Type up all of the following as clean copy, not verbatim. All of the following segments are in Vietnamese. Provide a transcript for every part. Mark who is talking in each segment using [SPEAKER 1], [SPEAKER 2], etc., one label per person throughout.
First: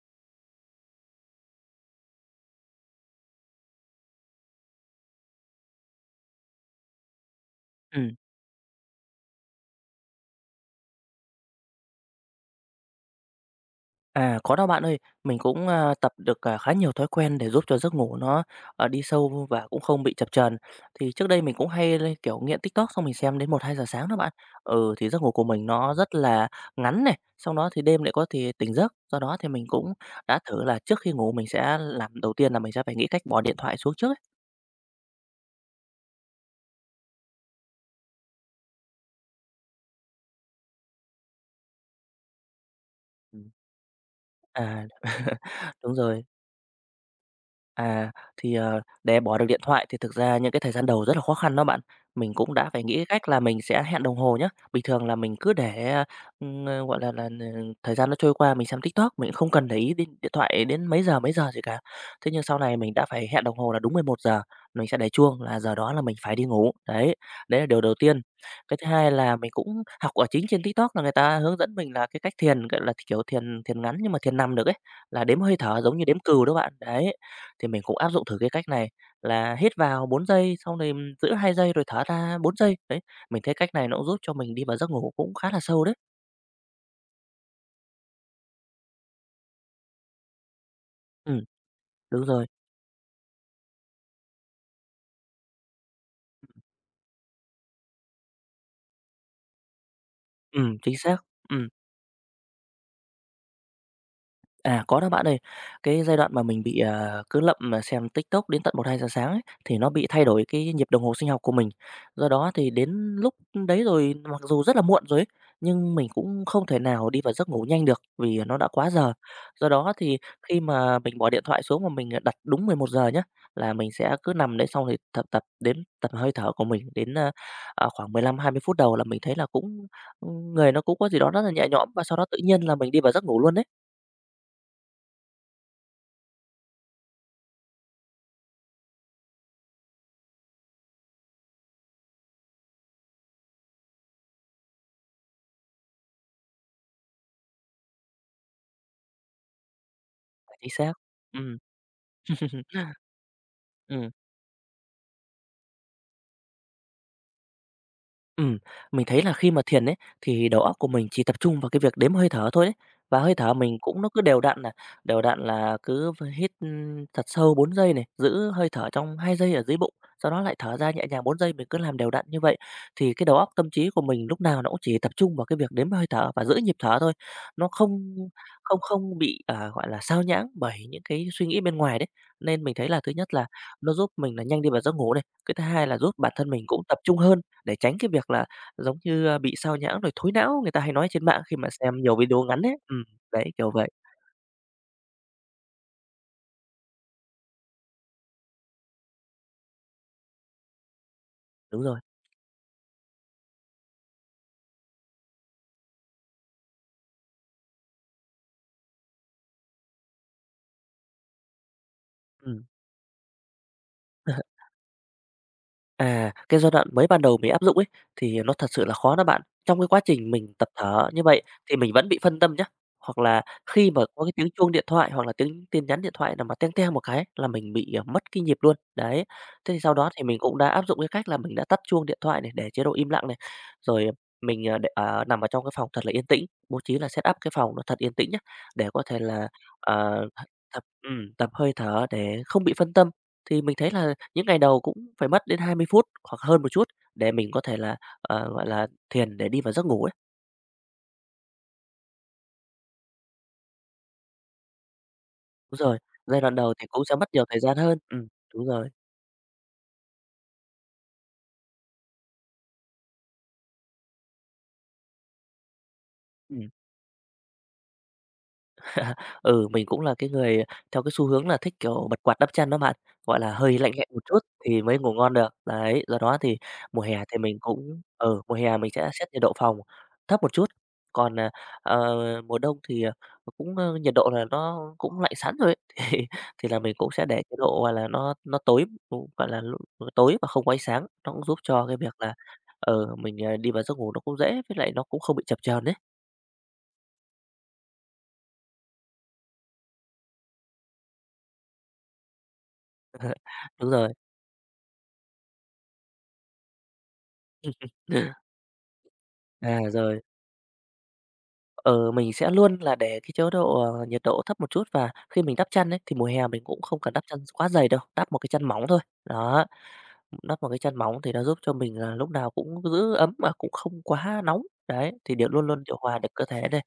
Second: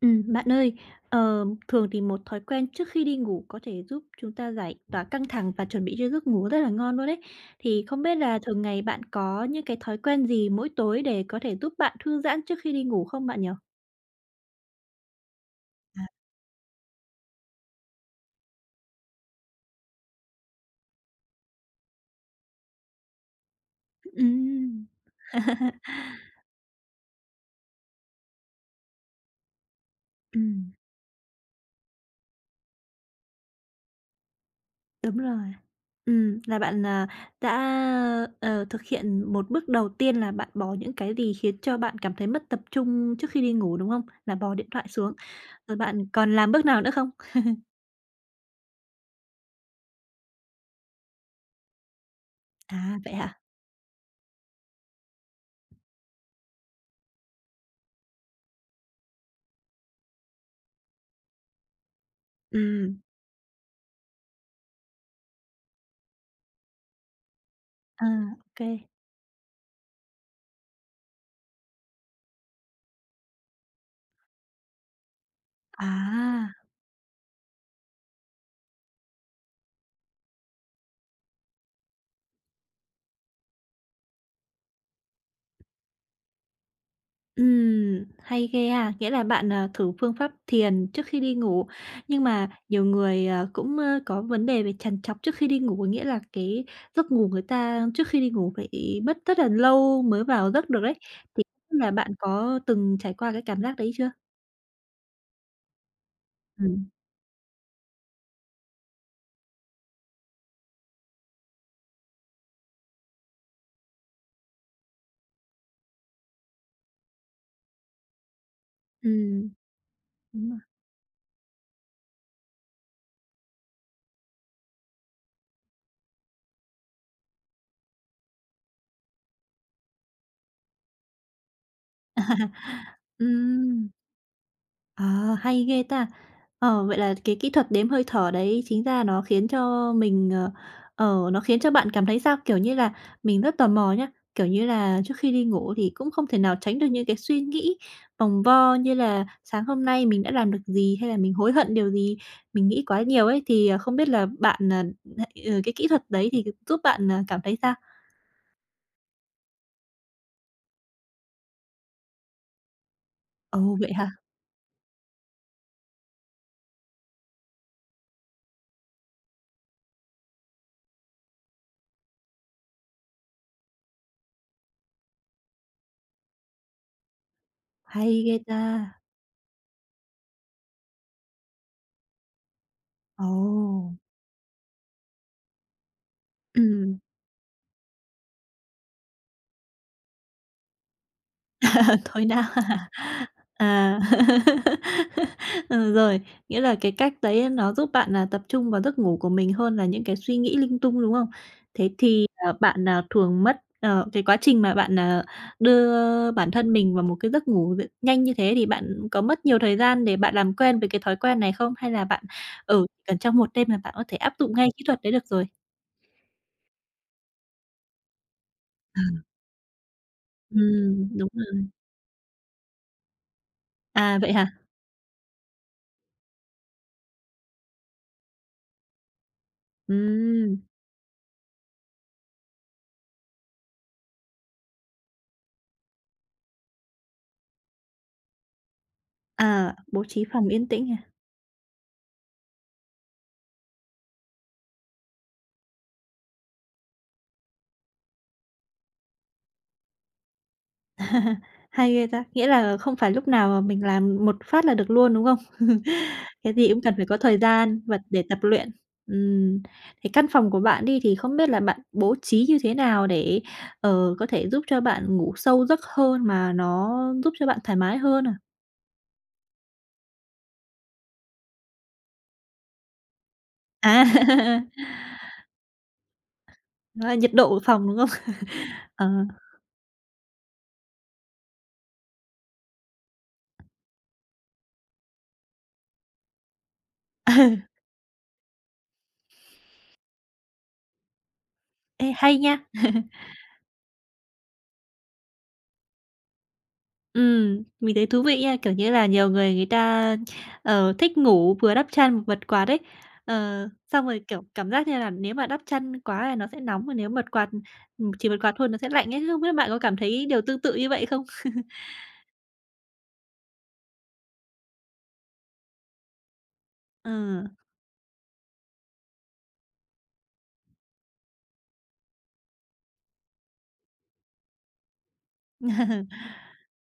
[SPEAKER 1] Bạn ơi, thường thì một thói quen trước khi đi ngủ có thể giúp chúng ta giải tỏa căng thẳng và chuẩn bị cho giấc ngủ rất là ngon luôn đấy. Thì không
[SPEAKER 2] Ừm,
[SPEAKER 1] biết là thường ngày bạn có những cái thói quen gì mỗi tối để có thể giúp bạn thư giãn trước khi đi ngủ không bạn nhỉ?
[SPEAKER 2] à, có đó bạn ơi. Mình cũng, tập được, khá nhiều thói quen để giúp cho giấc ngủ nó, đi sâu và cũng không bị chập chờn. Thì trước đây mình cũng hay lên, kiểu, nghiện TikTok xong mình xem đến 1-2 giờ sáng đó
[SPEAKER 1] Ừ,
[SPEAKER 2] bạn. Ừ, thì giấc ngủ của mình nó rất là ngắn này, sau đó thì đêm lại có thì tỉnh giấc. Do đó thì mình cũng đã thử
[SPEAKER 1] ừm,
[SPEAKER 2] là trước khi ngủ mình sẽ làm đầu tiên là mình sẽ phải nghĩ cách bỏ điện thoại xuống trước ấy.
[SPEAKER 1] đúng rồi. Là bạn, đã, thực hiện một bước đầu tiên là bạn bỏ những cái gì khiến cho bạn cảm thấy mất tập trung trước khi
[SPEAKER 2] Ừm.
[SPEAKER 1] đi ngủ, đúng không? Là bỏ điện
[SPEAKER 2] À,
[SPEAKER 1] thoại xuống, rồi
[SPEAKER 2] đúng
[SPEAKER 1] bạn
[SPEAKER 2] rồi.
[SPEAKER 1] còn làm bước nào nữa không?
[SPEAKER 2] À, thì, để bỏ được điện thoại thì thực ra những cái thời gian đầu rất là khó khăn đó bạn. Mình cũng đã phải nghĩ
[SPEAKER 1] À,
[SPEAKER 2] cái
[SPEAKER 1] vậy
[SPEAKER 2] cách là
[SPEAKER 1] hả?
[SPEAKER 2] mình sẽ hẹn đồng hồ nhá. Bình thường là mình cứ để, gọi là thời gian nó trôi qua mình xem TikTok, mình không cần để ý đến điện thoại đến mấy giờ gì cả. Thế nhưng sau này mình
[SPEAKER 1] Ừ.
[SPEAKER 2] đã phải hẹn đồng hồ là đúng 11 giờ. Mình sẽ để chuông là giờ đó là mình phải đi ngủ, đấy, đấy là điều đầu
[SPEAKER 1] À,
[SPEAKER 2] tiên.
[SPEAKER 1] ô.
[SPEAKER 2] Cái thứ hai là mình cũng học ở chính trên TikTok là người ta hướng dẫn mình là cái cách thiền, gọi là, kiểu, thiền thiền ngắn nhưng mà thiền nằm được ấy, là đếm hơi thở giống như đếm cừu
[SPEAKER 1] À,
[SPEAKER 2] đó bạn, đấy. Thì mình cũng áp dụng thử cái cách này là hít vào 4 giây, xong rồi giữ 2 giây rồi thở ra 4 giây. Đấy, mình thấy cách này nó cũng giúp cho mình đi vào giấc ngủ cũng khá là sâu đấy.
[SPEAKER 1] hay ghê à. Nghĩa là bạn, thử phương pháp thiền trước khi đi
[SPEAKER 2] Ừm,
[SPEAKER 1] ngủ. Nhưng
[SPEAKER 2] đúng rồi.
[SPEAKER 1] mà nhiều người, cũng, có vấn đề về trằn trọc trước khi đi ngủ, nghĩa là cái giấc ngủ người ta trước khi đi ngủ phải mất rất là lâu mới vào giấc được
[SPEAKER 2] Chính
[SPEAKER 1] đấy.
[SPEAKER 2] xác.
[SPEAKER 1] Thì
[SPEAKER 2] Ừm.
[SPEAKER 1] không biết là bạn có từng trải qua cái cảm giác đấy chưa?
[SPEAKER 2] À, có đó bạn ơi. Cái giai đoạn mà mình bị,
[SPEAKER 1] Ừm.
[SPEAKER 2] cứ lậm, mà xem TikTok đến tận 1-2 giờ sáng ấy, thì nó bị thay đổi cái nhịp đồng hồ sinh học của mình. Do đó thì đến lúc đấy rồi, mặc dù rất là muộn rồi ấy, nhưng mình cũng không thể nào đi vào giấc ngủ nhanh được vì nó đã quá giờ.
[SPEAKER 1] Ừm,
[SPEAKER 2] Do đó thì
[SPEAKER 1] đúng rồi.
[SPEAKER 2] khi mà mình bỏ điện thoại xuống mà mình, đặt đúng 11 giờ nhá, là mình sẽ cứ nằm đấy xong thì tập tập đến tập hơi thở của mình đến, khoảng 15-20 phút đầu là mình thấy là cũng, người nó cũng có gì đó rất là nhẹ nhõm và sau đó tự nhiên là mình đi vào giấc ngủ luôn đấy.
[SPEAKER 1] Ừm. À, hay ghê ta! Ờ, vậy là cái kỹ thuật đếm hơi thở đấy chính ra nó khiến cho mình, nó khiến cho bạn cảm thấy sao? Kiểu như là, mình rất tò mò nhá, kiểu như là, trước khi đi ngủ thì cũng không thể nào tránh được những cái suy nghĩ vòng vo như là sáng hôm nay mình đã làm được
[SPEAKER 2] Chính xác.
[SPEAKER 1] gì, hay là mình hối
[SPEAKER 2] Ừ.
[SPEAKER 1] hận điều gì, mình nghĩ quá nhiều ấy, thì, không biết
[SPEAKER 2] Ừ.
[SPEAKER 1] là bạn, cái kỹ thuật đấy thì giúp bạn, cảm thấy sao?
[SPEAKER 2] Ừm, mình thấy là khi mà thiền ấy, thì đầu óc của mình chỉ tập trung vào cái việc đếm hơi thở thôi đấy. Và hơi thở
[SPEAKER 1] Ồ,
[SPEAKER 2] mình
[SPEAKER 1] vậy
[SPEAKER 2] cũng
[SPEAKER 1] hả?
[SPEAKER 2] nó cứ đều đặn là cứ hít, thật sâu 4 giây này, giữ hơi thở trong 2 giây ở dưới bụng, sau đó lại thở ra nhẹ nhàng 4 giây, mình cứ làm đều đặn như vậy. Thì cái đầu óc, tâm trí của mình lúc nào nó cũng chỉ tập trung vào cái việc đếm hơi thở và giữ nhịp thở thôi, nó không
[SPEAKER 1] Hay ghê ta!
[SPEAKER 2] không không bị, gọi là, sao nhãng bởi những cái suy nghĩ bên ngoài đấy. Nên mình thấy là thứ
[SPEAKER 1] Ồ,
[SPEAKER 2] nhất là nó giúp mình là nhanh đi vào giấc ngủ này, cái thứ hai là giúp bản thân mình cũng tập
[SPEAKER 1] ừm,
[SPEAKER 2] trung hơn để tránh cái việc là giống như, bị sao nhãng rồi thối não người ta hay nói trên mạng khi mà xem nhiều
[SPEAKER 1] thôi
[SPEAKER 2] video
[SPEAKER 1] nào.
[SPEAKER 2] ngắn ấy. Đấy, kiểu vậy.
[SPEAKER 1] À. Ừ, rồi, nghĩa là cái cách đấy nó giúp bạn là tập trung vào giấc ngủ của mình hơn là những cái suy nghĩ linh tung, đúng không?
[SPEAKER 2] Đúng
[SPEAKER 1] Thế
[SPEAKER 2] rồi,
[SPEAKER 1] thì, bạn, thường mất cái quá trình mà bạn, đưa bản thân mình vào một cái giấc ngủ nhanh như thế thì bạn có mất nhiều thời gian để bạn làm quen với cái thói quen này không? Hay là bạn, chỉ cần trong một đêm là bạn có thể
[SPEAKER 2] ừm.
[SPEAKER 1] áp dụng ngay kỹ thuật đấy được rồi?
[SPEAKER 2] À, cái giai đoạn mới ban đầu mình áp dụng ấy, thì nó thật sự là khó đó bạn. Trong cái quá trình mình tập thở như
[SPEAKER 1] Đúng
[SPEAKER 2] vậy
[SPEAKER 1] rồi.
[SPEAKER 2] thì mình vẫn bị phân tâm nhá, hoặc là khi mà
[SPEAKER 1] À,
[SPEAKER 2] có cái
[SPEAKER 1] vậy hả?
[SPEAKER 2] tiếng chuông điện thoại hoặc là tiếng tin nhắn điện thoại nào mà teng teng một cái là mình bị, mất cái nhịp luôn, đấy. Thế thì sau đó thì mình
[SPEAKER 1] Ừm,
[SPEAKER 2] cũng đã áp dụng cái cách là mình đã tắt chuông điện thoại này, để chế độ im lặng này, rồi mình, để, nằm ở trong cái phòng thật là yên tĩnh, bố trí là setup cái phòng nó thật yên tĩnh nhá, để có thể là,
[SPEAKER 1] à, bố trí
[SPEAKER 2] ờ,
[SPEAKER 1] phòng yên
[SPEAKER 2] tập
[SPEAKER 1] tĩnh à?
[SPEAKER 2] tập hơi thở để không bị phân tâm. Thì mình thấy là những ngày đầu cũng phải mất đến 20 phút hoặc hơn một chút để mình có thể là, gọi là, thiền để đi vào giấc ngủ ấy.
[SPEAKER 1] Hay ghê ta! Nghĩa là không phải lúc nào mà mình làm một phát là được luôn, đúng không?
[SPEAKER 2] Đúng rồi, giai
[SPEAKER 1] Cái
[SPEAKER 2] đoạn
[SPEAKER 1] gì
[SPEAKER 2] đầu
[SPEAKER 1] cũng
[SPEAKER 2] thì
[SPEAKER 1] cần
[SPEAKER 2] cũng
[SPEAKER 1] phải
[SPEAKER 2] sẽ
[SPEAKER 1] có
[SPEAKER 2] mất
[SPEAKER 1] thời
[SPEAKER 2] nhiều thời gian
[SPEAKER 1] gian
[SPEAKER 2] hơn.
[SPEAKER 1] và để tập
[SPEAKER 2] Đúng
[SPEAKER 1] luyện.
[SPEAKER 2] rồi.
[SPEAKER 1] Ừm, thế căn phòng của bạn đi thì không biết là bạn bố trí như thế nào để, có thể giúp cho bạn ngủ sâu giấc hơn mà
[SPEAKER 2] Ừm.
[SPEAKER 1] nó giúp cho bạn thoải mái hơn à?
[SPEAKER 2] Ừ, mình cũng là cái người theo cái xu hướng là thích, kiểu, bật quạt đắp chăn đó bạn, gọi là, hơi lạnh
[SPEAKER 1] À,
[SPEAKER 2] lạnh một chút thì mới ngủ ngon được. Đấy, do đó thì
[SPEAKER 1] đó là nhiệt độ của phòng, đúng không?
[SPEAKER 2] mùa hè mình
[SPEAKER 1] Ờ,
[SPEAKER 2] sẽ set nhiệt độ phòng thấp một chút, còn, ờ, mùa đông thì, cũng, nhiệt độ là nó cũng lạnh sẵn rồi ấy, thì thì là mình cũng sẽ để cái độ, gọi là, nó tối, cũng, gọi là, tối và không có ánh sáng, nó cũng giúp cho cái
[SPEAKER 1] ê,
[SPEAKER 2] việc là,
[SPEAKER 1] hay nha!
[SPEAKER 2] mình, đi vào giấc ngủ nó cũng dễ, với lại nó cũng không bị chập chờn đấy.
[SPEAKER 1] Mình thấy thú vị nha, kiểu như là, nhiều người người ta, thích ngủ vừa đắp chăn vừa bật quạt ấy. Ờ,
[SPEAKER 2] Đúng
[SPEAKER 1] xong
[SPEAKER 2] rồi.
[SPEAKER 1] rồi, kiểu, cảm giác như là nếu mà đắp chăn quá là nó sẽ nóng, mà nếu bật quạt, chỉ bật quạt thôi nó sẽ lạnh ấy. Không biết bạn
[SPEAKER 2] À,
[SPEAKER 1] có cảm
[SPEAKER 2] rồi.
[SPEAKER 1] thấy điều tương tự như vậy không?
[SPEAKER 2] Ờ, mình sẽ luôn là để cái chế độ, nhiệt độ thấp một chút và khi mình đắp chăn ấy, thì mùa hè mình cũng không
[SPEAKER 1] Ờ.
[SPEAKER 2] cần đắp chăn quá dày đâu, đắp một cái chăn mỏng thôi. Đó, đắp một cái chăn mỏng thì nó giúp cho mình là lúc nào cũng giữ ấm mà cũng không quá nóng. Đấy, thì điều luôn luôn điều hòa được cơ thể này.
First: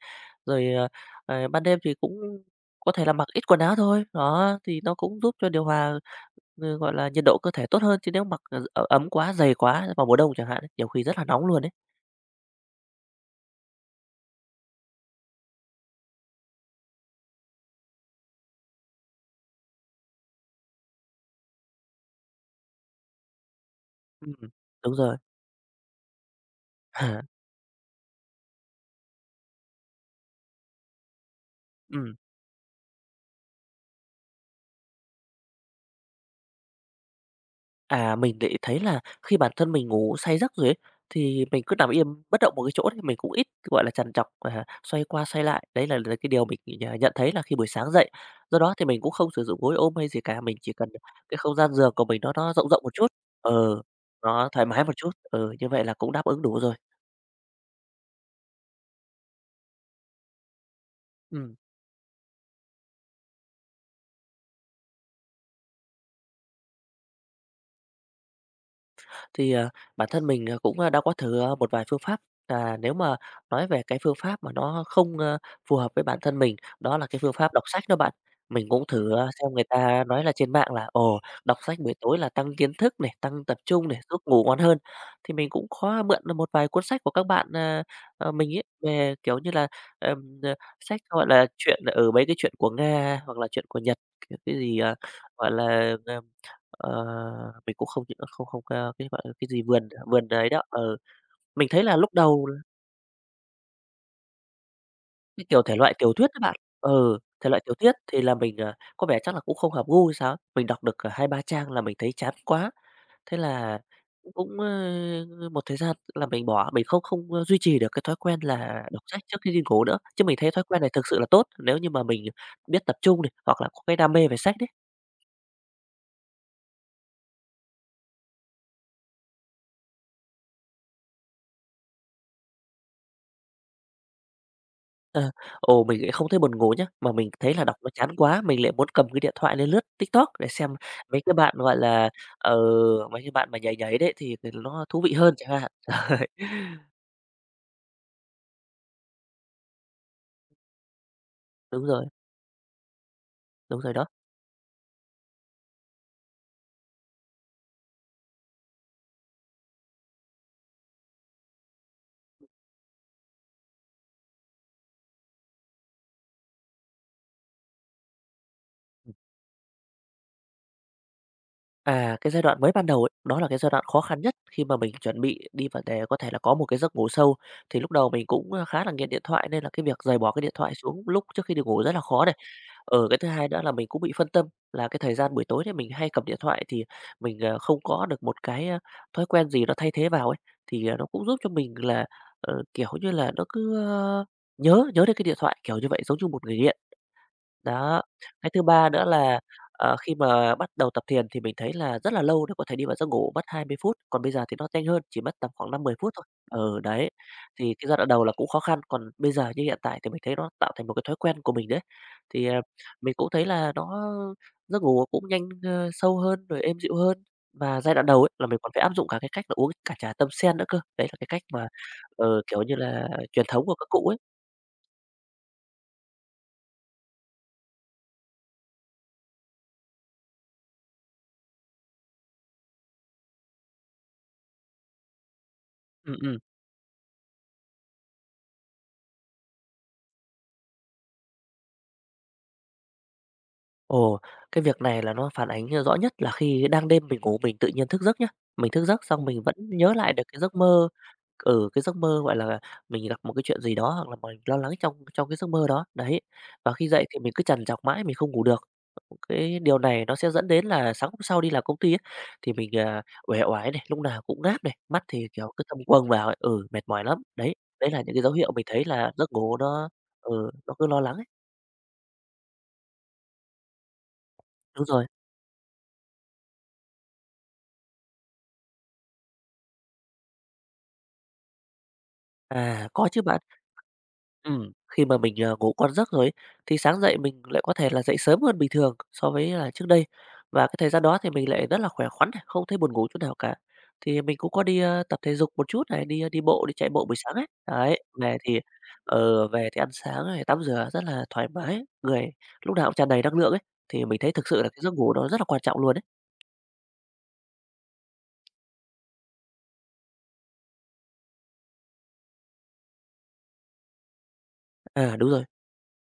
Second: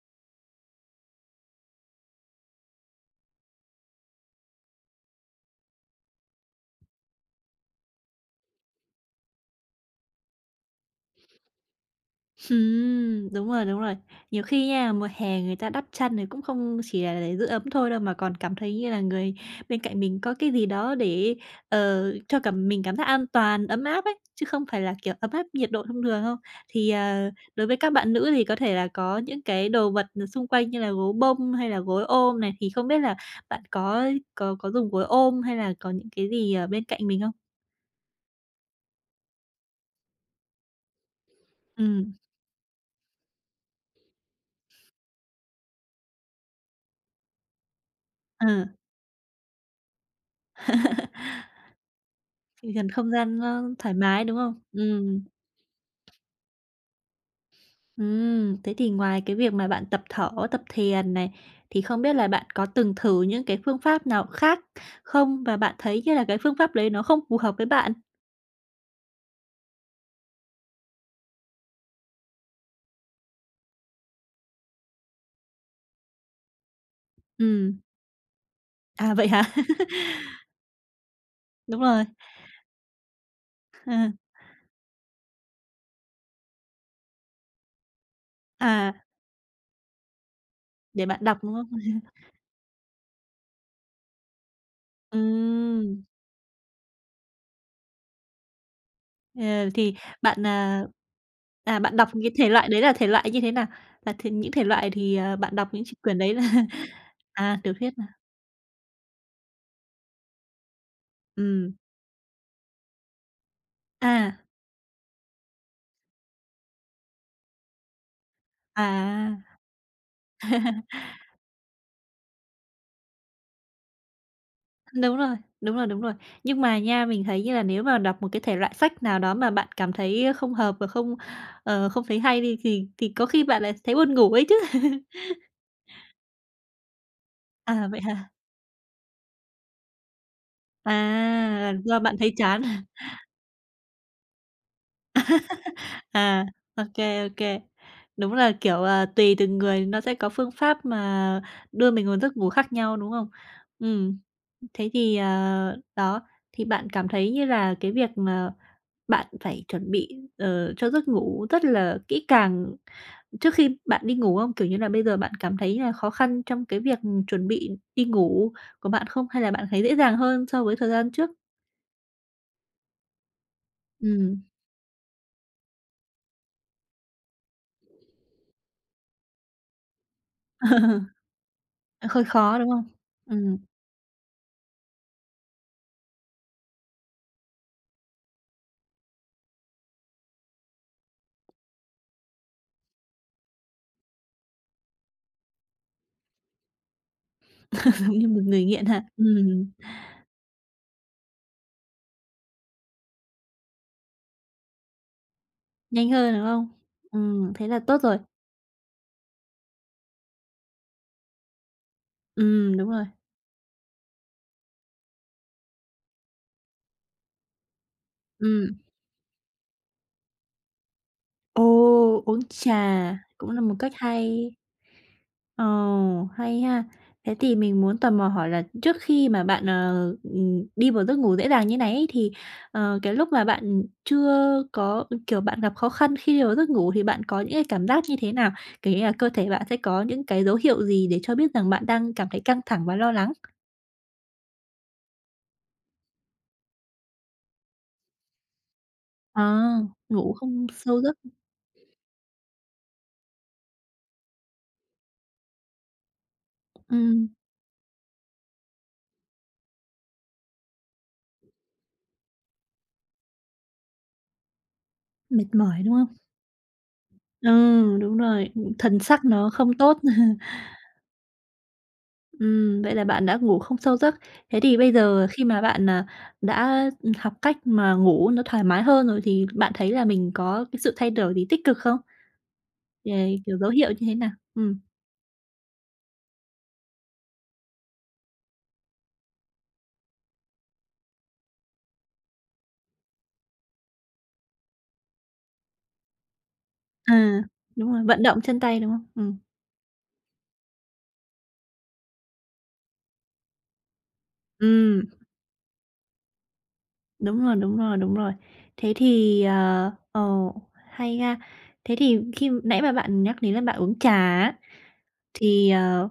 [SPEAKER 2] Rồi, ban đêm thì cũng có thể là mặc ít quần áo thôi, đó, thì nó cũng giúp cho điều hòa, gọi là, nhiệt độ cơ thể tốt hơn, chứ nếu mặc, ấm quá, dày quá vào mùa đông chẳng hạn ấy, nhiều khi rất là nóng luôn đấy.
[SPEAKER 1] Đúng rồi, đúng rồi. Nhiều khi nha, mùa hè người ta đắp chăn thì cũng không chỉ là để giữ ấm thôi đâu, mà còn cảm thấy như là người bên cạnh mình có cái gì đó để, cho cảm mình cảm giác an toàn, ấm áp ấy,
[SPEAKER 2] Ừm,
[SPEAKER 1] chứ không phải
[SPEAKER 2] đúng
[SPEAKER 1] là, kiểu,
[SPEAKER 2] rồi.
[SPEAKER 1] ấm áp nhiệt độ thông thường không? Thì, đối với các bạn nữ thì có thể là có những cái đồ vật xung quanh như là gối bông hay là gối
[SPEAKER 2] Ừm.
[SPEAKER 1] ôm này, thì không biết là bạn có dùng gối ôm hay là có những cái gì ở bên cạnh mình không?
[SPEAKER 2] À, mình để ý thấy là khi bản thân mình ngủ say giấc rồi ấy, thì mình cứ nằm
[SPEAKER 1] Ừ,
[SPEAKER 2] im bất động một cái chỗ thì mình cũng ít, gọi là, trằn trọc, xoay qua xoay lại. Đấy là cái điều mình nhận thấy là khi buổi sáng dậy.
[SPEAKER 1] ờ,
[SPEAKER 2] Do đó thì mình cũng không sử dụng gối ôm hay gì cả, mình chỉ cần cái không gian giường của mình nó rộng
[SPEAKER 1] chỉ
[SPEAKER 2] rộng
[SPEAKER 1] cần
[SPEAKER 2] một chút.
[SPEAKER 1] không gian nó
[SPEAKER 2] Ờ,
[SPEAKER 1] thoải mái, đúng
[SPEAKER 2] nó
[SPEAKER 1] không?
[SPEAKER 2] thoải
[SPEAKER 1] Ừ.
[SPEAKER 2] mái một chút. Ừ, như vậy là cũng đáp ứng đủ rồi.
[SPEAKER 1] Thế thì ngoài cái việc mà bạn tập thở, tập thiền này,
[SPEAKER 2] Ừm.
[SPEAKER 1] thì không biết là bạn có từng thử những cái phương pháp nào khác không? Và bạn thấy như là cái phương pháp đấy nó không phù hợp với bạn?
[SPEAKER 2] Thì, bản thân mình, cũng, đã có thử, một vài phương pháp, nếu mà nói về cái phương pháp mà nó không, phù hợp với bản thân mình, đó là cái phương pháp đọc
[SPEAKER 1] Ừm,
[SPEAKER 2] sách đó bạn. Mình cũng
[SPEAKER 1] à,
[SPEAKER 2] thử,
[SPEAKER 1] vậy hả?
[SPEAKER 2] xem người ta nói là trên mạng là, ồ, đọc sách
[SPEAKER 1] Đúng
[SPEAKER 2] buổi
[SPEAKER 1] rồi,
[SPEAKER 2] tối là tăng kiến thức này, tăng tập trung
[SPEAKER 1] ờ,
[SPEAKER 2] này, giúp ngủ ngon hơn. Thì mình cũng có mượn một vài cuốn sách của các bạn, mình ấy,
[SPEAKER 1] à,
[SPEAKER 2] về, kiểu như là, ờm, ờ, sách,
[SPEAKER 1] để bạn
[SPEAKER 2] gọi
[SPEAKER 1] đọc,
[SPEAKER 2] là,
[SPEAKER 1] đúng không?
[SPEAKER 2] chuyện ở mấy cái chuyện của Nga hoặc là chuyện của Nhật, kiểu, cái gì, gọi
[SPEAKER 1] Ừm,
[SPEAKER 2] làỜ, mình cũng không không không, cái, gọi là, cái gì
[SPEAKER 1] ờ,
[SPEAKER 2] vườn
[SPEAKER 1] thì
[SPEAKER 2] vườn
[SPEAKER 1] bạn,
[SPEAKER 2] đấy đó.Mình thấy là
[SPEAKER 1] bạn đọc
[SPEAKER 2] lúc
[SPEAKER 1] cái
[SPEAKER 2] đầu
[SPEAKER 1] thể
[SPEAKER 2] là
[SPEAKER 1] loại đấy là thể loại như thế nào? Là những thể loại thì,
[SPEAKER 2] cái
[SPEAKER 1] bạn
[SPEAKER 2] kiểu
[SPEAKER 1] đọc
[SPEAKER 2] thể
[SPEAKER 1] những
[SPEAKER 2] loại tiểu
[SPEAKER 1] quyển
[SPEAKER 2] thuyết
[SPEAKER 1] đấy
[SPEAKER 2] các
[SPEAKER 1] là
[SPEAKER 2] bạn, ừ, thể
[SPEAKER 1] à,
[SPEAKER 2] loại tiểu
[SPEAKER 1] tiểu
[SPEAKER 2] thuyết
[SPEAKER 1] thuyết à?
[SPEAKER 2] thì là mình, có vẻ chắc là cũng không hợp gu hay sao ấy. Mình đọc được, 2-3 trang
[SPEAKER 1] Ừm,
[SPEAKER 2] là mình thấy chán quá, thế là cũng
[SPEAKER 1] à,
[SPEAKER 2] cũng, một thời gian là mình bỏ, mình không không, duy trì được cái thói quen là đọc sách
[SPEAKER 1] à.
[SPEAKER 2] trước khi đi ngủ nữa. Chứ mình thấy thói quen này thực sự là tốt, nếu như mà mình biết tập trung này, hoặc là có cái đam mê về sách đấy.
[SPEAKER 1] Đúng rồi, đúng rồi, đúng rồi. Nhưng mà nha, mình thấy như là nếu mà đọc một cái thể loại sách nào đó mà bạn cảm thấy không hợp và không, không thấy hay đi thì có khi bạn lại thấy buồn ngủ ấy chứ.
[SPEAKER 2] Ờ, ồ, mình lại không thấy buồn ngủ nhá, mà mình thấy là đọc
[SPEAKER 1] À,
[SPEAKER 2] nó
[SPEAKER 1] vậy
[SPEAKER 2] chán
[SPEAKER 1] hả?
[SPEAKER 2] quá, mình lại muốn cầm cái điện thoại lên lướt TikTok để xem mấy cái bạn,
[SPEAKER 1] À,
[SPEAKER 2] gọi
[SPEAKER 1] do
[SPEAKER 2] là,
[SPEAKER 1] bạn thấy
[SPEAKER 2] ờ,
[SPEAKER 1] chán.
[SPEAKER 2] mấy cái bạn mà nhảy nhảy đấy thì nó thú vị hơn chẳng hạn.
[SPEAKER 1] À, ok ok. Đúng là, kiểu, à, tùy từng người nó sẽ có phương pháp mà
[SPEAKER 2] Đúng
[SPEAKER 1] đưa
[SPEAKER 2] rồi,
[SPEAKER 1] mình vào giấc ngủ khác nhau, đúng không?
[SPEAKER 2] đúng rồi đó.
[SPEAKER 1] Ừm, thế thì, đó, thì bạn cảm thấy như là cái việc mà bạn phải chuẩn bị, cho giấc ngủ rất là kỹ càng trước khi bạn đi ngủ không? Kiểu như là, bây giờ bạn cảm thấy là khó khăn trong cái việc, chuẩn bị đi ngủ của bạn không? Hay là bạn thấy dễ dàng hơn so với thời gian trước?
[SPEAKER 2] À, cái giai đoạn mới ban đầu ấy, đó là cái giai đoạn khó khăn nhất
[SPEAKER 1] Ừm.
[SPEAKER 2] khi mà mình chuẩn bị đi vào để có thể là có một cái giấc ngủ sâu. Thì lúc đầu mình cũng, khá là nghiện điện thoại nên là cái việc rời bỏ cái điện thoại xuống lúc trước khi đi ngủ rất là
[SPEAKER 1] Hơi
[SPEAKER 2] khó.
[SPEAKER 1] khó, đúng không?
[SPEAKER 2] Ở cái thứ hai
[SPEAKER 1] Ừm,
[SPEAKER 2] nữa là mình cũng bị phân tâm, là cái thời gian buổi tối thì mình hay cầm điện thoại thì mình, không có được một cái, thói quen gì nó thay thế vào ấy, thì, nó cũng giúp cho mình là, kiểu như là, nó cứ, nhớ nhớ đến cái điện thoại, kiểu như vậy, giống như một người nghiện. Đó,
[SPEAKER 1] giống như một
[SPEAKER 2] cái thứ
[SPEAKER 1] người nghiện
[SPEAKER 2] ba nữa
[SPEAKER 1] hả?
[SPEAKER 2] là, khi mà bắt đầu tập thiền thì mình thấy là rất là lâu để có thể đi vào giấc ngủ, mất 20 phút, còn bây giờ thì nó nhanh hơn, chỉ mất tầm khoảng năm mười
[SPEAKER 1] Nhanh
[SPEAKER 2] phút thôi.
[SPEAKER 1] hơn, đúng không?
[SPEAKER 2] Ừ, đấy,
[SPEAKER 1] Thế
[SPEAKER 2] thì
[SPEAKER 1] là
[SPEAKER 2] cái giai
[SPEAKER 1] tốt
[SPEAKER 2] đoạn
[SPEAKER 1] rồi.
[SPEAKER 2] đầu là cũng khó khăn, còn bây giờ như hiện tại thì mình thấy nó tạo thành một cái thói quen của mình đấy. Thì,
[SPEAKER 1] Đúng rồi.
[SPEAKER 2] mình cũng thấy là nó giấc ngủ cũng nhanh, sâu hơn, rồi êm dịu hơn. Và giai đoạn đầu ấy là mình còn
[SPEAKER 1] Ừm.
[SPEAKER 2] phải áp dụng cả cái cách là uống cả trà tâm sen nữa cơ, đấy là cái cách
[SPEAKER 1] Ồ,
[SPEAKER 2] mà,
[SPEAKER 1] uống
[SPEAKER 2] kiểu như là,
[SPEAKER 1] trà
[SPEAKER 2] truyền
[SPEAKER 1] cũng là
[SPEAKER 2] thống của
[SPEAKER 1] một
[SPEAKER 2] các
[SPEAKER 1] cách
[SPEAKER 2] cụ ấy.
[SPEAKER 1] hay. Ờ, hay ha. Thế thì mình muốn tò mò hỏi là trước khi mà bạn, đi vào giấc ngủ dễ dàng như này ấy, thì, cái lúc mà bạn chưa có kiểu, bạn gặp khó
[SPEAKER 2] Ừm,
[SPEAKER 1] khăn khi
[SPEAKER 2] ừm.
[SPEAKER 1] đi vào giấc ngủ thì bạn có những cái cảm giác như thế nào? Kiểu như là cơ thể bạn sẽ có những cái dấu hiệu gì để cho biết rằng bạn đang cảm thấy căng thẳng và lo lắng?
[SPEAKER 2] Ồ, cái việc này là nó phản ánh, rõ nhất là khi đang đêm mình ngủ mình tự nhiên thức giấc nhá. Mình thức giấc xong mình
[SPEAKER 1] Ờ,
[SPEAKER 2] vẫn nhớ lại được
[SPEAKER 1] ngủ
[SPEAKER 2] cái giấc
[SPEAKER 1] không
[SPEAKER 2] mơ,
[SPEAKER 1] sâu giấc,
[SPEAKER 2] ừ, cái giấc mơ, gọi là, mình gặp một cái chuyện gì đó hoặc là mình lo lắng trong trong cái giấc mơ đó, đấy. Và khi dậy thì
[SPEAKER 1] ừm,
[SPEAKER 2] mình cứ trằn trọc mãi mình không ngủ được. Cái điều này nó sẽ dẫn đến là sáng hôm sau đi làm công ty ấy, thì mình, uể oải này, lúc nào cũng ngáp này, mắt thì,
[SPEAKER 1] mệt
[SPEAKER 2] kiểu, cứ thâm
[SPEAKER 1] mỏi, đúng
[SPEAKER 2] quầng
[SPEAKER 1] không?
[SPEAKER 2] vào ấy, ừ, mệt mỏi lắm.
[SPEAKER 1] Ừ,
[SPEAKER 2] Đấy, đấy là những
[SPEAKER 1] đúng
[SPEAKER 2] cái dấu
[SPEAKER 1] rồi,
[SPEAKER 2] hiệu mình thấy
[SPEAKER 1] thần
[SPEAKER 2] là
[SPEAKER 1] sắc
[SPEAKER 2] giấc
[SPEAKER 1] nó
[SPEAKER 2] ngủ
[SPEAKER 1] không
[SPEAKER 2] nó
[SPEAKER 1] tốt.
[SPEAKER 2] nó cứ lo lắng ấy.
[SPEAKER 1] Vậy là bạn đã ngủ không sâu giấc. Thế thì
[SPEAKER 2] Đúng
[SPEAKER 1] bây
[SPEAKER 2] rồi,
[SPEAKER 1] giờ khi mà bạn, đã, học cách mà ngủ nó thoải mái hơn rồi thì bạn thấy là mình có cái sự thay đổi gì tích cực không?
[SPEAKER 2] có
[SPEAKER 1] Ờ,
[SPEAKER 2] chứ bạn.
[SPEAKER 1] kiểu, dấu hiệu như thế nào?
[SPEAKER 2] Khi mà mình, ngủ ngon giấc rồi ấy, thì sáng dậy mình lại có thể là dậy sớm hơn bình thường so với là trước đây. Và cái thời gian đó thì mình lại rất là khỏe khoắn này, không thấy buồn ngủ chút nào cả. Thì mình cũng có đi, tập thể dục một chút này, đi bộ, đi chạy bộ buổi sáng
[SPEAKER 1] À,
[SPEAKER 2] ấy.
[SPEAKER 1] đúng
[SPEAKER 2] Đấy,
[SPEAKER 1] rồi, vận động chân tay, đúng không?
[SPEAKER 2] về thì ăn sáng này, tắm rửa rất là thoải mái, người lúc nào cũng tràn đầy năng lượng ấy, thì mình thấy thực sự là cái giấc
[SPEAKER 1] Ừm,
[SPEAKER 2] ngủ đó rất là quan trọng luôn đấy.
[SPEAKER 1] đúng rồi, đúng rồi, đúng rồi. Thế thì, hay ha. Thế thì khi nãy mà bạn nhắc đến là bạn uống trà á,
[SPEAKER 2] À, đúng rồi,
[SPEAKER 1] thì,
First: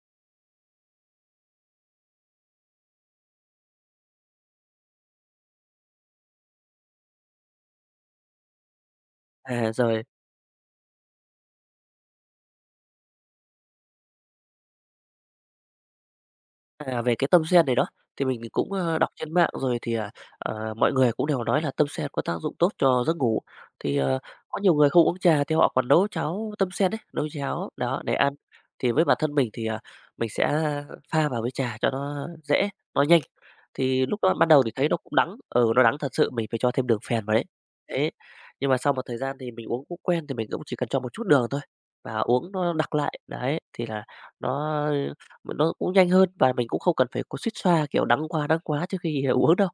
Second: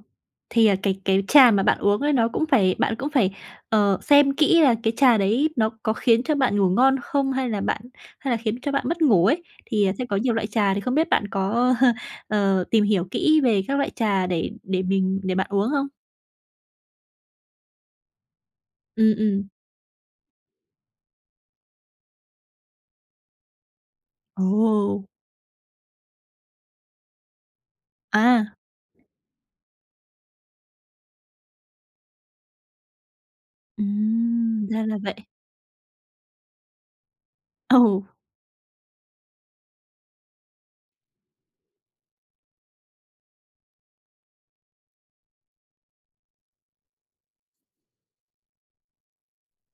[SPEAKER 1] thì, cái trà mà bạn uống ấy nó cũng phải bạn cũng phải, ờ, xem kỹ là cái trà đấy nó có khiến cho bạn ngủ ngon không hay là khiến cho bạn mất ngủ ấy.
[SPEAKER 2] à,
[SPEAKER 1] Thì,
[SPEAKER 2] rồi.
[SPEAKER 1] sẽ có nhiều loại trà thì không biết bạn có, tìm hiểu kỹ về các loại trà để mình để bạn uống không?
[SPEAKER 2] À, về cái tâm sen này đó, thì mình cũng, đọc
[SPEAKER 1] Ừ,
[SPEAKER 2] trên
[SPEAKER 1] ừ.
[SPEAKER 2] mạng rồi thì, mọi người cũng đều nói là tâm sen có tác dụng tốt cho giấc ngủ. Thì,
[SPEAKER 1] Ồ!
[SPEAKER 2] có nhiều người không uống trà thì họ còn nấu cháo tâm sen đấy nấu cháo đó để ăn.
[SPEAKER 1] À,
[SPEAKER 2] Thì với bản thân mình thì, mình sẽ pha vào với trà cho nó dễ, nó nhanh. Thì lúc đó ban đầu thì
[SPEAKER 1] ra
[SPEAKER 2] thấy nó
[SPEAKER 1] là
[SPEAKER 2] cũng
[SPEAKER 1] vậy.
[SPEAKER 2] đắng, ừ, nó đắng thật sự, mình phải cho thêm đường phèn vào đấy.
[SPEAKER 1] Ừ.
[SPEAKER 2] Thế, nhưng mà sau một thời gian thì mình uống cũng quen thì mình cũng chỉ cần cho một chút đường thôi và uống nó đặc lại, đấy, thì là nó mà nó cũng nhanh hơn và mình cũng không cần phải có xuýt xoa, kiểu, đắng quá trước khi uống đâu.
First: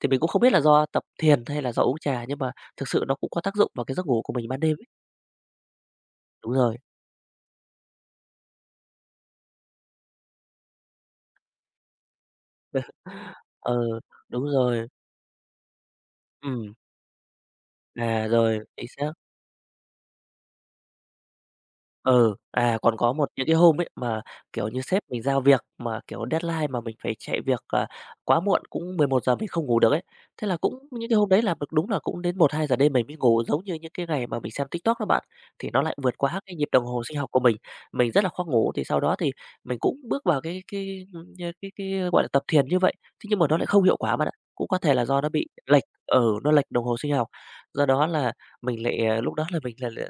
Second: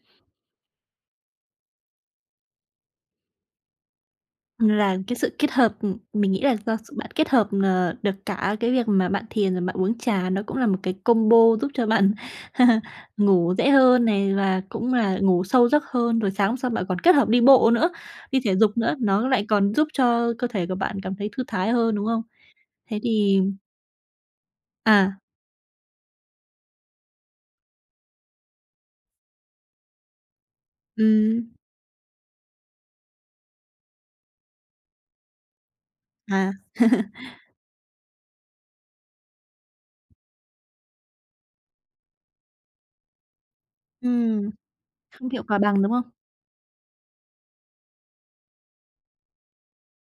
[SPEAKER 2] Thì mình cũng không biết là do tập thiền hay là do uống trà, nhưng mà thực sự nó cũng có tác dụng vào cái giấc ngủ của mình ban đêm ấy.
[SPEAKER 1] Là cái sự kết hợp, mình nghĩ
[SPEAKER 2] Đúng
[SPEAKER 1] là
[SPEAKER 2] rồi.
[SPEAKER 1] do sự bạn kết hợp, được cả cái việc mà bạn thiền rồi bạn uống trà, nó cũng là một cái combo giúp cho bạn ngủ dễ
[SPEAKER 2] Ờ,
[SPEAKER 1] hơn này,
[SPEAKER 2] đúng
[SPEAKER 1] và
[SPEAKER 2] rồi,
[SPEAKER 1] cũng là ngủ sâu giấc hơn, rồi sáng hôm sau
[SPEAKER 2] ừ,
[SPEAKER 1] bạn còn kết hợp đi bộ nữa, đi thể
[SPEAKER 2] rồi,
[SPEAKER 1] dục
[SPEAKER 2] chính
[SPEAKER 1] nữa,
[SPEAKER 2] xác.
[SPEAKER 1] nó lại còn giúp cho cơ thể của bạn cảm thấy thư thái hơn, đúng không?
[SPEAKER 2] Ừ, còn
[SPEAKER 1] Thế
[SPEAKER 2] có một
[SPEAKER 1] thì
[SPEAKER 2] những cái hôm ấy mà, kiểu như, sếp
[SPEAKER 1] à,
[SPEAKER 2] mình giao việc mà, kiểu, deadline mà mình phải chạy việc, quá muộn, cũng 11 giờ mình không ngủ được ấy. Thế là cũng những cái hôm đấy
[SPEAKER 1] ừm,
[SPEAKER 2] làm được đúng là cũng đến 1-2 giờ đêm mình mới ngủ, giống như những cái ngày mà mình xem TikTok đó bạn, thì nó lại vượt quá
[SPEAKER 1] à,
[SPEAKER 2] cái nhịp đồng hồ sinh học của mình. Mình rất là khó ngủ, thì sau đó thì mình cũng bước vào cái, ưm, cái, gọi là, tập thiền như vậy, thế nhưng mà nó lại không hiệu quả bạn ạ.
[SPEAKER 1] ừm,
[SPEAKER 2] Cũng có thể là do nó
[SPEAKER 1] không hiệu
[SPEAKER 2] bị
[SPEAKER 1] quả bằng,
[SPEAKER 2] lệch
[SPEAKER 1] đúng không?
[SPEAKER 2] ở nó lệch đồng hồ sinh học, do đó là mình lại, lúc đó là mình là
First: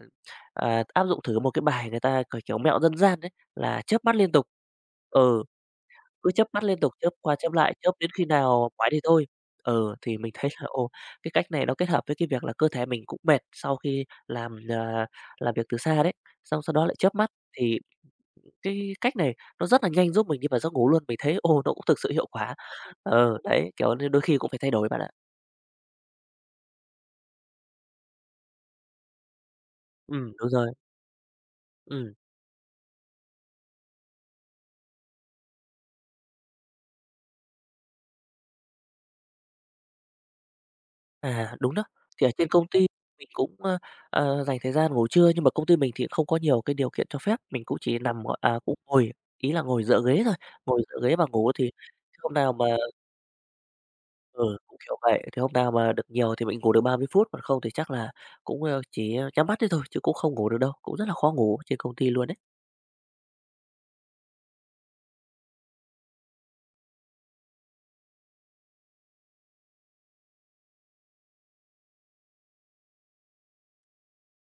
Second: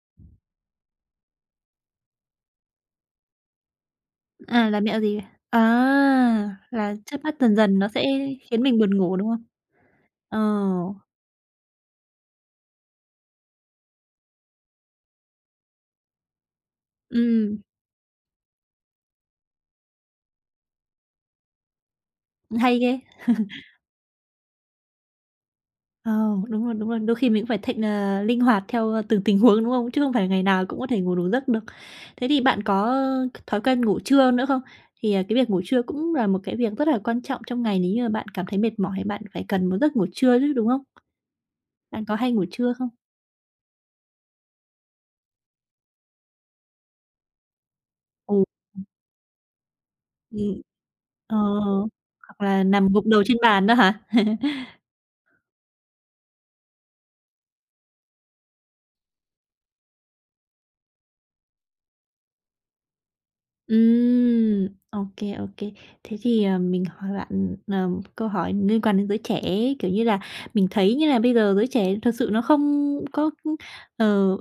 [SPEAKER 2] Áp dụng thử một cái bài người ta, kiểu, mẹo dân gian đấy là chớp mắt liên tục.
[SPEAKER 1] À, là mẹo gì?
[SPEAKER 2] Ừ,
[SPEAKER 1] À,
[SPEAKER 2] cứ chớp mắt liên tục,
[SPEAKER 1] là
[SPEAKER 2] chớp
[SPEAKER 1] chớp mắt
[SPEAKER 2] qua chớp
[SPEAKER 1] dần
[SPEAKER 2] lại,
[SPEAKER 1] dần nó
[SPEAKER 2] chớp
[SPEAKER 1] sẽ
[SPEAKER 2] đến khi
[SPEAKER 1] khiến
[SPEAKER 2] nào
[SPEAKER 1] mình
[SPEAKER 2] ngoái
[SPEAKER 1] buồn
[SPEAKER 2] thì
[SPEAKER 1] ngủ,
[SPEAKER 2] thôi.
[SPEAKER 1] đúng không?
[SPEAKER 2] Ừ, thì mình
[SPEAKER 1] Ờ,
[SPEAKER 2] thấy là, ồ, cái cách này nó kết hợp với cái việc là cơ thể mình cũng mệt sau khi làm việc từ xa đấy, xong sau đó lại chớp mắt,
[SPEAKER 1] ừm.
[SPEAKER 2] thì cái cách này nó rất là nhanh giúp mình đi vào giấc ngủ luôn. Mình thấy, ô nó cũng thực sự hiệu quả.
[SPEAKER 1] Hay ghê!
[SPEAKER 2] Ờ, đấy, kiểu, nên đôi khi cũng phải thay đổi bạn ạ.
[SPEAKER 1] Ờ, đúng rồi, đúng rồi. Đôi khi mình cũng phải linh hoạt theo, từng tình huống, đúng không? Chứ không phải ngày
[SPEAKER 2] Đúng
[SPEAKER 1] nào
[SPEAKER 2] rồi,
[SPEAKER 1] cũng có thể ngủ đủ giấc được.
[SPEAKER 2] ừm.
[SPEAKER 1] Thế thì bạn có, thói quen ngủ trưa nữa không? Thì, cái việc ngủ trưa cũng là một cái việc rất là quan trọng trong ngày nếu như mà bạn cảm thấy mệt mỏi, bạn phải cần một giấc ngủ trưa chứ, đúng không?
[SPEAKER 2] À, đúng đó.
[SPEAKER 1] Bạn có
[SPEAKER 2] Thì ở
[SPEAKER 1] hay ngủ
[SPEAKER 2] trên công
[SPEAKER 1] trưa
[SPEAKER 2] ty
[SPEAKER 1] không?
[SPEAKER 2] mình cũng, dành thời gian ngủ trưa, nhưng mà công ty mình thì không có nhiều cái điều kiện cho phép, mình cũng chỉ nằm, gọi
[SPEAKER 1] Ồ,
[SPEAKER 2] à, cũng ngồi, ý là ngồi dựa ghế thôi,
[SPEAKER 1] ừm,
[SPEAKER 2] ngồi dựa ghế mà
[SPEAKER 1] ờ,
[SPEAKER 2] ngủ thì hôm
[SPEAKER 1] hoặc
[SPEAKER 2] nào
[SPEAKER 1] là
[SPEAKER 2] mà
[SPEAKER 1] nằm gục đầu trên bàn đó hả?
[SPEAKER 2] ừ, cũng kiểu vậy, thì hôm nào mà được nhiều thì mình ngủ được 30 phút, còn không thì chắc là cũng, chỉ nhắm mắt thế thôi, chứ cũng không ngủ được đâu, cũng rất là khó ngủ trên công ty luôn đấy.
[SPEAKER 1] Ok, ok. Thế thì, mình hỏi bạn, câu hỏi liên quan đến giới trẻ kiểu như là, mình thấy như là bây giờ giới trẻ thật sự nó không có, ờ.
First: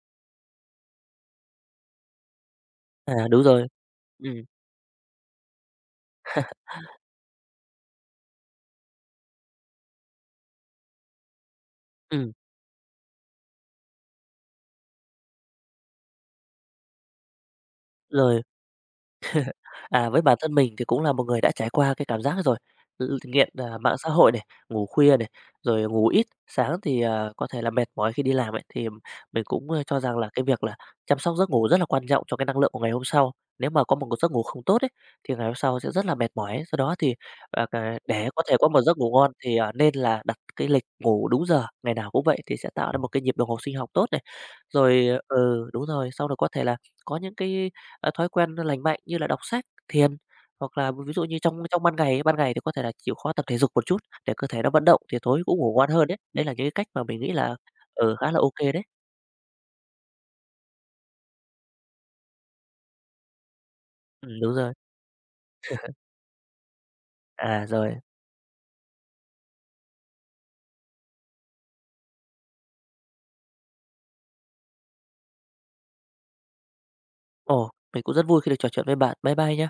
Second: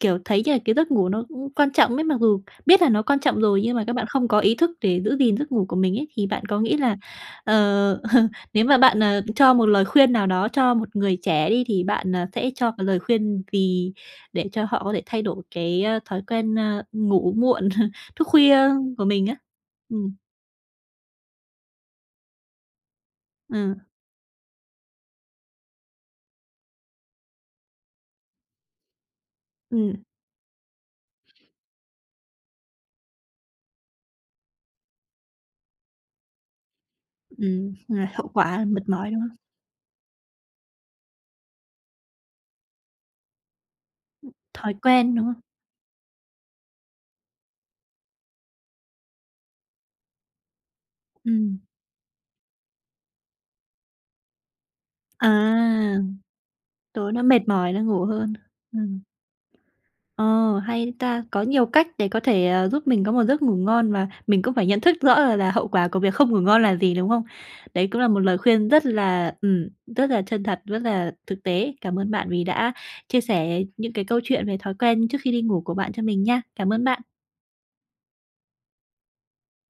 [SPEAKER 1] Kiểu, thấy như là cái giấc ngủ nó cũng quan trọng ấy, mặc dù biết là nó quan
[SPEAKER 2] À,
[SPEAKER 1] trọng
[SPEAKER 2] đúng
[SPEAKER 1] rồi
[SPEAKER 2] rồi,
[SPEAKER 1] nhưng mà các bạn
[SPEAKER 2] ừ,
[SPEAKER 1] không có ý thức để giữ gìn giấc ngủ của mình ấy, thì bạn có nghĩ là, ờ, nếu mà bạn, cho một lời khuyên nào đó cho một người trẻ đi thì bạn,
[SPEAKER 2] ừm,
[SPEAKER 1] sẽ cho cái lời khuyên vì để cho họ có thể thay đổi cái, thói quen, ngủ muộn, thức
[SPEAKER 2] rồi.
[SPEAKER 1] khuya của mình á?
[SPEAKER 2] À,
[SPEAKER 1] Ừm,
[SPEAKER 2] với bản thân mình thì cũng là một người đã trải qua cái cảm giác rồi, nghiện,
[SPEAKER 1] ờ,
[SPEAKER 2] mạng xã hội này, ngủ khuya này, rồi ngủ ít, sáng thì, có thể là mệt mỏi khi đi làm ấy, thì mình cũng,
[SPEAKER 1] ừm,
[SPEAKER 2] cho rằng là cái việc là chăm sóc giấc ngủ rất là quan trọng cho cái năng lượng của ngày hôm sau. Nếu mà có một giấc ngủ không tốt ấy, thì ngày hôm sau sẽ rất là mệt mỏi. Do đó thì, à, cà
[SPEAKER 1] là hậu
[SPEAKER 2] để có thể
[SPEAKER 1] quả
[SPEAKER 2] có một
[SPEAKER 1] mệt
[SPEAKER 2] giấc ngủ
[SPEAKER 1] mỏi, đúng
[SPEAKER 2] ngon
[SPEAKER 1] không?
[SPEAKER 2] thì, nên là đặt cái lịch ngủ đúng giờ, ngày nào cũng vậy thì sẽ tạo ra một cái nhịp đồng hồ sinh học tốt này.
[SPEAKER 1] Thói
[SPEAKER 2] Rồi
[SPEAKER 1] quen, đúng không?
[SPEAKER 2] ừ, đúng rồi, sau đó có thể là có những cái, thói quen lành mạnh như là đọc sách thiền, hoặc là ví dụ như
[SPEAKER 1] Ừm,
[SPEAKER 2] trong trong ban ngày ấy, ban ngày thì có thể là chịu khó tập thể dục một chút để cơ thể nó vận động thì
[SPEAKER 1] à,
[SPEAKER 2] tối cũng ngủ ngon hơn đấy. Đấy là những cái cách mà
[SPEAKER 1] tối
[SPEAKER 2] mình
[SPEAKER 1] nó
[SPEAKER 2] nghĩ
[SPEAKER 1] mệt
[SPEAKER 2] là,
[SPEAKER 1] mỏi, nó ngủ
[SPEAKER 2] ừ, khá
[SPEAKER 1] hơn.
[SPEAKER 2] là ok đấy.
[SPEAKER 1] Ừm. Ờ, hay ta! Có nhiều cách để có thể, giúp mình có một giấc ngủ ngon và mình
[SPEAKER 2] Đúng
[SPEAKER 1] cũng phải
[SPEAKER 2] rồi.
[SPEAKER 1] nhận thức rõ là hậu quả của việc không ngủ ngon là gì, đúng không?
[SPEAKER 2] À,
[SPEAKER 1] Đấy
[SPEAKER 2] rồi.
[SPEAKER 1] cũng là một lời khuyên rất là chân thật, rất là thực tế. Cảm ơn bạn vì đã chia sẻ những cái câu chuyện về thói quen trước khi đi ngủ của bạn cho mình nha. Cảm ơn bạn.
[SPEAKER 2] Ồ, mình cũng rất vui khi được trò chuyện với bạn. Bye bye nhá.